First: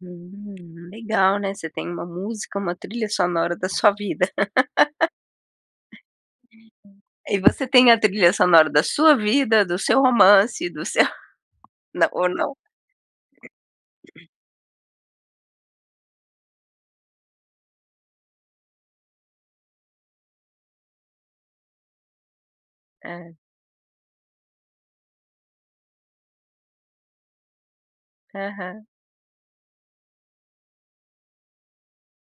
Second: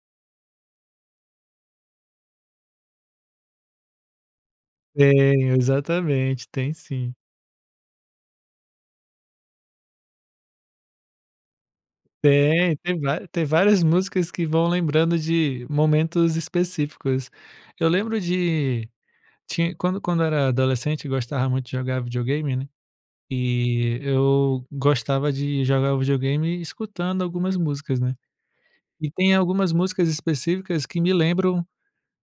Hum, legal, né, você tem uma música, uma trilha sonora da sua vida. Tem, exatamente, tem sim. E você tem a trilha sonora da sua vida, do seu romance, do seu não, ou não? Tem, tem vária tem várias músicas que vão lembrando de momentos específicos. Eu lembro de tinh quando quando eu era adolescente eu gostava muito de jogar videogame né, Hã. e eu gostava de jogar videogame escutando algumas músicas né. Aham. E tem algumas músicas específicas que me lembram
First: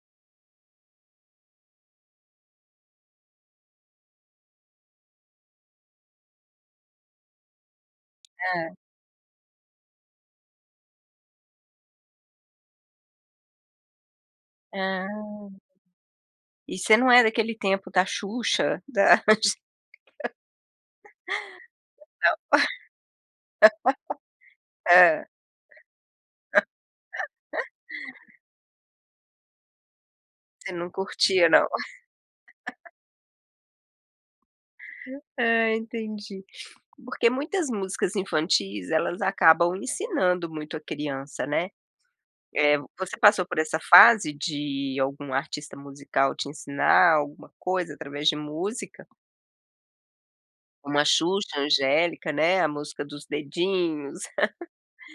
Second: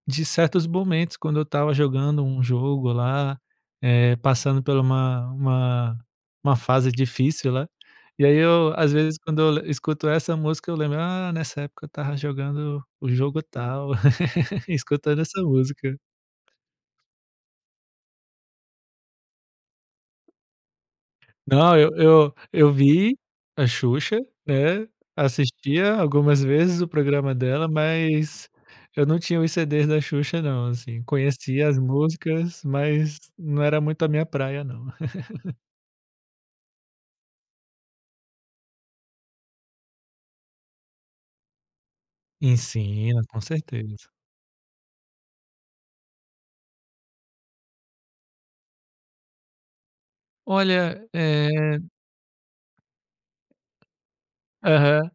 de certos momentos quando eu estava jogando um jogo lá, eh, passando por uma uma uma fase difícil lá, e aí eu, Hã. às vezes, quando eu escuto essa música eu lembro: "Ah, nessa época eu estava jogando o jogo tal, escutando essa Ah. música". E você não é daquele tempo da Xuxa, das Não, eu eu eu vi a Xuxa, né, não, hã. assistia algumas vezes o programa dela, mas eu não tinha os CDs da Xuxa não, Você não assim, curtia não. conhecia as músicas, mas não era muito a minha praia não. Ah entendi. Porque muitas músicas infantis elas acabam ensinando muito a criança, né, eh. Você Ensina, com passou por essa certeza. fase de algum artista musical te ensinar alguma coisa através de música? Uma Olha, Xuxa, eh angélica né, a música dos dedinhos. Aham,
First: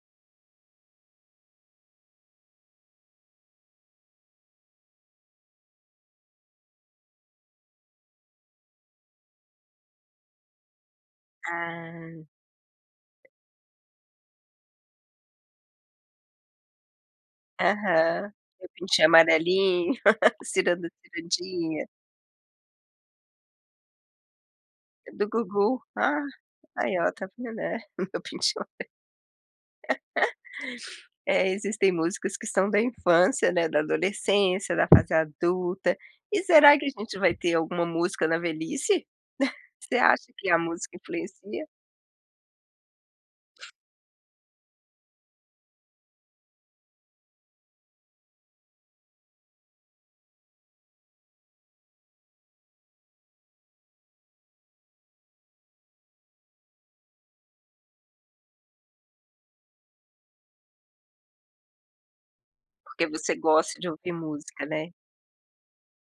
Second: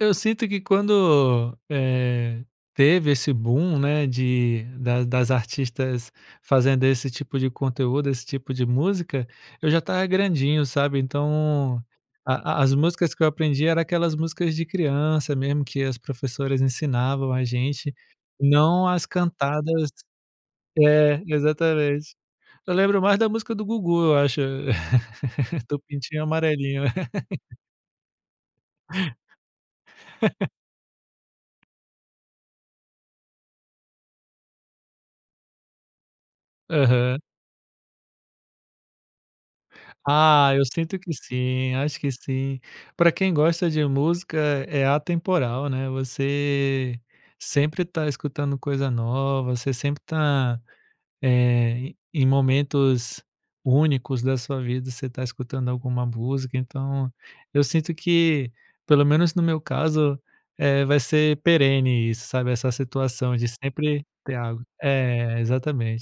eu sinto que quando, eh, teve esse boom, né, de das das artistas fazendo esse tipo de conteúdo, esse tipo de música, eu já estava grandinho sabe, então, Ah. a as músicas que eu aprendi eram aquelas músicas de criança mesmo que as professoras ensinavam a gente, Aham, o meu não as Pintinho cantadas Amarelinho, Ciranda É, Cirandinha. exatamente. Eu lembro mais da música do Gugu, eu acho, É do do Gugu, ah, Pintinho Amarelinho. ai ó tá vendo é o meu Pintinho Amar É existem músicas que são da infância, né, da adolescência, da fase adulta, e será que a gente Aham. vai ter alguma música na velhice? Você acha que Ah, a eu música sinto que influencia? sim, acho que sim. Pra quem gosta de música é atemporal, né, você sempre tá escutando coisa nova, você sempre tá, eh, em momentos únicos da sua vida, você tá escutando alguma música, então eu sinto que, pelo menos no meu caso, eh, vai ser perene isso, sabe, essa Porque você situação de gosta de sempre ouvir ter álgo. música, né. É, exatamente.